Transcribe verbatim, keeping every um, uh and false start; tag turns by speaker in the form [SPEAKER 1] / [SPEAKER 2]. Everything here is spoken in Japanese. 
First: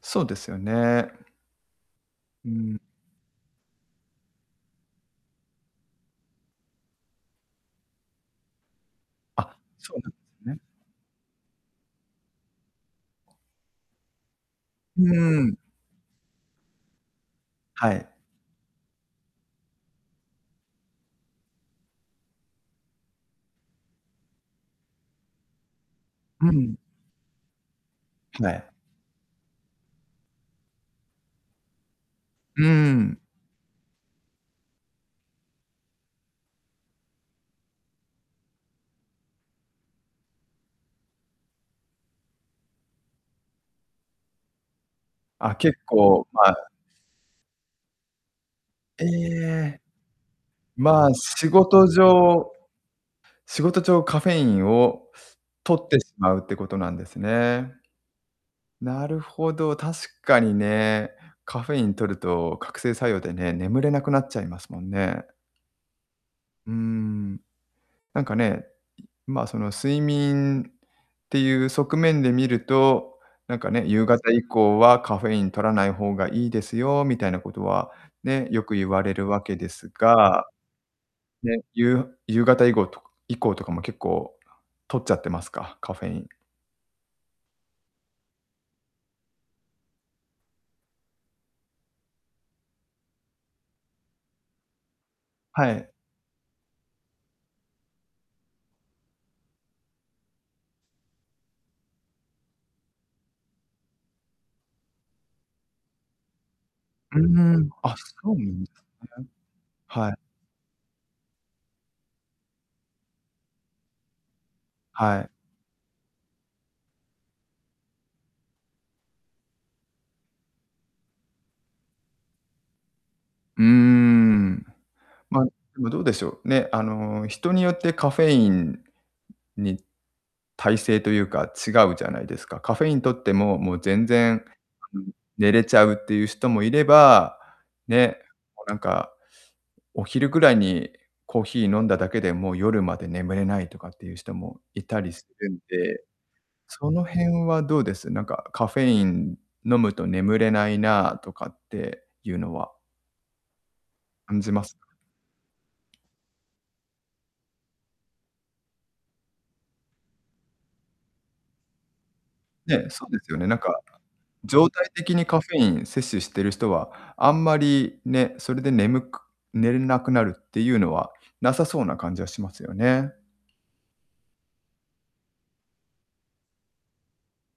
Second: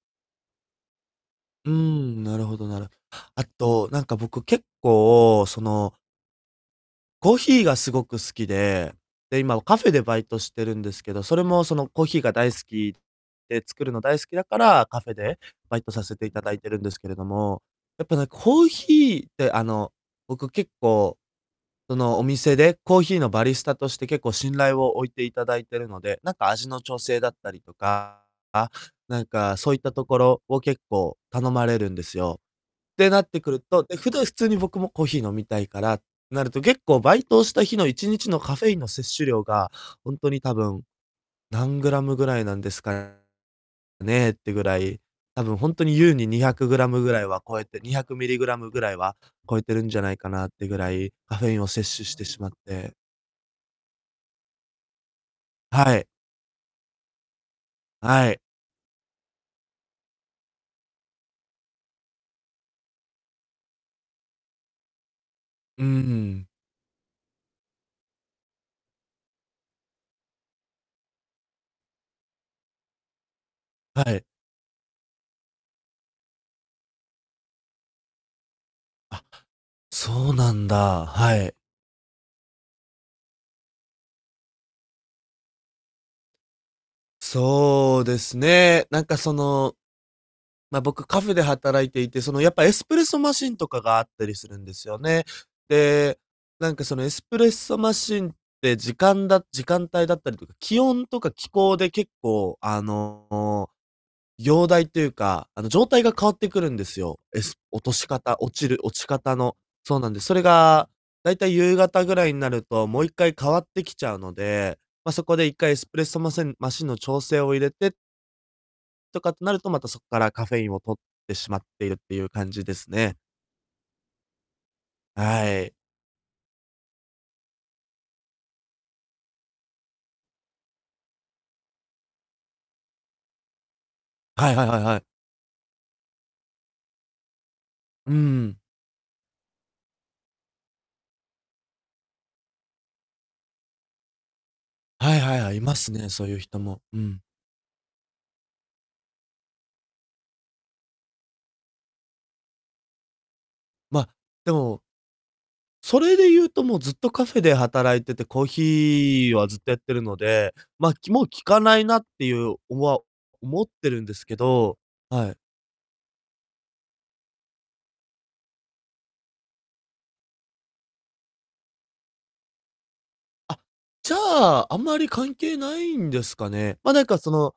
[SPEAKER 1] そうですよね。
[SPEAKER 2] うーん、なる
[SPEAKER 1] う
[SPEAKER 2] ほど、な
[SPEAKER 1] ん。
[SPEAKER 2] るあと、なんか、僕、結構そのコーヒーがすごく好きで、で、
[SPEAKER 1] あ、
[SPEAKER 2] 今はカフェ
[SPEAKER 1] そう
[SPEAKER 2] で
[SPEAKER 1] なんで
[SPEAKER 2] バイト
[SPEAKER 1] す
[SPEAKER 2] し
[SPEAKER 1] ね。
[SPEAKER 2] てるんですけど、それも、その、コーヒーが大好きで、作るの大好きだから、
[SPEAKER 1] う
[SPEAKER 2] カフェで
[SPEAKER 1] ーん。
[SPEAKER 2] バイトさせていただいてるんですけれども。
[SPEAKER 1] は
[SPEAKER 2] やっ
[SPEAKER 1] い。
[SPEAKER 2] ぱね、コーヒーって、あの、僕、結構、その、お店でコーヒーのバリスタとして、結構、信頼を置いていただいてるので、なんか、
[SPEAKER 1] う
[SPEAKER 2] 味
[SPEAKER 1] ん。
[SPEAKER 2] の調整だったりとか、
[SPEAKER 1] は
[SPEAKER 2] あ、
[SPEAKER 1] い。
[SPEAKER 2] なんか、そういったところを結構頼まれるんですよ。
[SPEAKER 1] うー
[SPEAKER 2] て
[SPEAKER 1] ん。
[SPEAKER 2] なってくるとで、ふだ、普通に、僕もコーヒー飲みたいからなると、結構バイトをした日のいちにちのカフェインの摂取量が、ほんとに多分、何グラムぐらいなんですかねってぐらい、多
[SPEAKER 1] あ、
[SPEAKER 2] 分、ほん
[SPEAKER 1] 結
[SPEAKER 2] とに、優
[SPEAKER 1] 構、
[SPEAKER 2] に、にひゃ
[SPEAKER 1] ま
[SPEAKER 2] くグラムぐらいは超えてにひゃくミリグラムぐらい
[SPEAKER 1] え
[SPEAKER 2] は超えて
[SPEAKER 1] え、
[SPEAKER 2] るんじゃないかなってぐら
[SPEAKER 1] ま
[SPEAKER 2] い、
[SPEAKER 1] あ、
[SPEAKER 2] カフ
[SPEAKER 1] 仕
[SPEAKER 2] ェインを
[SPEAKER 1] 事
[SPEAKER 2] 摂取してしま
[SPEAKER 1] 上
[SPEAKER 2] って
[SPEAKER 1] 仕事上、カフェインを摂っ
[SPEAKER 2] は
[SPEAKER 1] て
[SPEAKER 2] い。
[SPEAKER 1] しまうってことなんですね。
[SPEAKER 2] はい。
[SPEAKER 1] なるほど、確かにね、カフェイン摂ると覚醒作用でね、眠れなくなっちゃいますもんね。
[SPEAKER 2] うんうん。
[SPEAKER 1] うーん。なんかね、うん、まあ、その、睡眠っていう側面で見ると、なんかね、
[SPEAKER 2] は
[SPEAKER 1] 夕
[SPEAKER 2] い。
[SPEAKER 1] 方以降はカフェイン摂らない方がいいですよみたいなことは、ね、よく言われ
[SPEAKER 2] あ、
[SPEAKER 1] るわけです
[SPEAKER 2] そう
[SPEAKER 1] が、
[SPEAKER 2] なんだ、はい。
[SPEAKER 1] ね、ゆう夕方以後とか以降とかも結構、摂っちゃってますか？カフェイン。
[SPEAKER 2] そうですね、なんか、その、ま、僕、カフェで働いていて、その、やっぱエスプレッソマシンとかがあったりするんですよね。
[SPEAKER 1] はい。
[SPEAKER 2] で、なんか、そのエスプレッソマシンって、時間だ時間帯だったりと気温とか気候で結構あの、容体というか、あの、状態が変わってくるんです
[SPEAKER 1] う
[SPEAKER 2] よ。
[SPEAKER 1] ん
[SPEAKER 2] エ
[SPEAKER 1] う
[SPEAKER 2] ス
[SPEAKER 1] ん、
[SPEAKER 2] 落と
[SPEAKER 1] あ、
[SPEAKER 2] し
[SPEAKER 1] そう
[SPEAKER 2] 方
[SPEAKER 1] な
[SPEAKER 2] 落
[SPEAKER 1] ん
[SPEAKER 2] ち
[SPEAKER 1] す
[SPEAKER 2] る落ち
[SPEAKER 1] ね。
[SPEAKER 2] 方のそうな
[SPEAKER 1] は
[SPEAKER 2] ん
[SPEAKER 1] い。
[SPEAKER 2] で、それが大体夕方ぐらいになると、もう一回変わってきちゃうので、ま、
[SPEAKER 1] は
[SPEAKER 2] そ
[SPEAKER 1] い。
[SPEAKER 2] こで一回エスプレッソマセンマシンの調整を入れてとかってなると、また、そっからカフェインを摂ってしまっているっていう感じですね。
[SPEAKER 1] うーん。ま、で
[SPEAKER 2] はい。
[SPEAKER 1] も、どうでしょう、ね、あの、人によってカフェインに耐性というか、違うじゃないですか。カフェイン摂っても、もう全然、
[SPEAKER 2] はいはいはいは
[SPEAKER 1] うう
[SPEAKER 2] い。
[SPEAKER 1] ん、寝れちゃうっていう人もいれば、
[SPEAKER 2] う
[SPEAKER 1] ね、
[SPEAKER 2] ん。
[SPEAKER 1] もうなんか、お昼ぐらいにコーヒー飲んだだけで、もう夜まで眠れないとかっていう人もいたり
[SPEAKER 2] はい
[SPEAKER 1] す
[SPEAKER 2] はい
[SPEAKER 1] る
[SPEAKER 2] はい、
[SPEAKER 1] ん
[SPEAKER 2] います
[SPEAKER 1] で、
[SPEAKER 2] ね、そういう人も、
[SPEAKER 1] そ
[SPEAKER 2] う
[SPEAKER 1] の
[SPEAKER 2] ん。
[SPEAKER 1] 辺はどうです？なんかカフェイン飲むと眠れないなとかっていうのは。
[SPEAKER 2] ま、
[SPEAKER 1] 感じ
[SPEAKER 2] で
[SPEAKER 1] ます。
[SPEAKER 2] も、それで言うと、もうずっとカフェで働いてて、コーヒーはずっとやってるので、ま、きもう効かないなっていう、を
[SPEAKER 1] ね、
[SPEAKER 2] は、
[SPEAKER 1] そうですよね。なん
[SPEAKER 2] 思っ
[SPEAKER 1] か、
[SPEAKER 2] てるんですけ
[SPEAKER 1] 常
[SPEAKER 2] ど、
[SPEAKER 1] 態的に
[SPEAKER 2] はい。
[SPEAKER 1] カフェイン摂取してる人は、あんまりね、それで眠く寝れなくなるっていうのはなさそうな感じはしますよね。
[SPEAKER 2] あ、じゃあ、あんまり関係ないんですかね。ま、なんか、その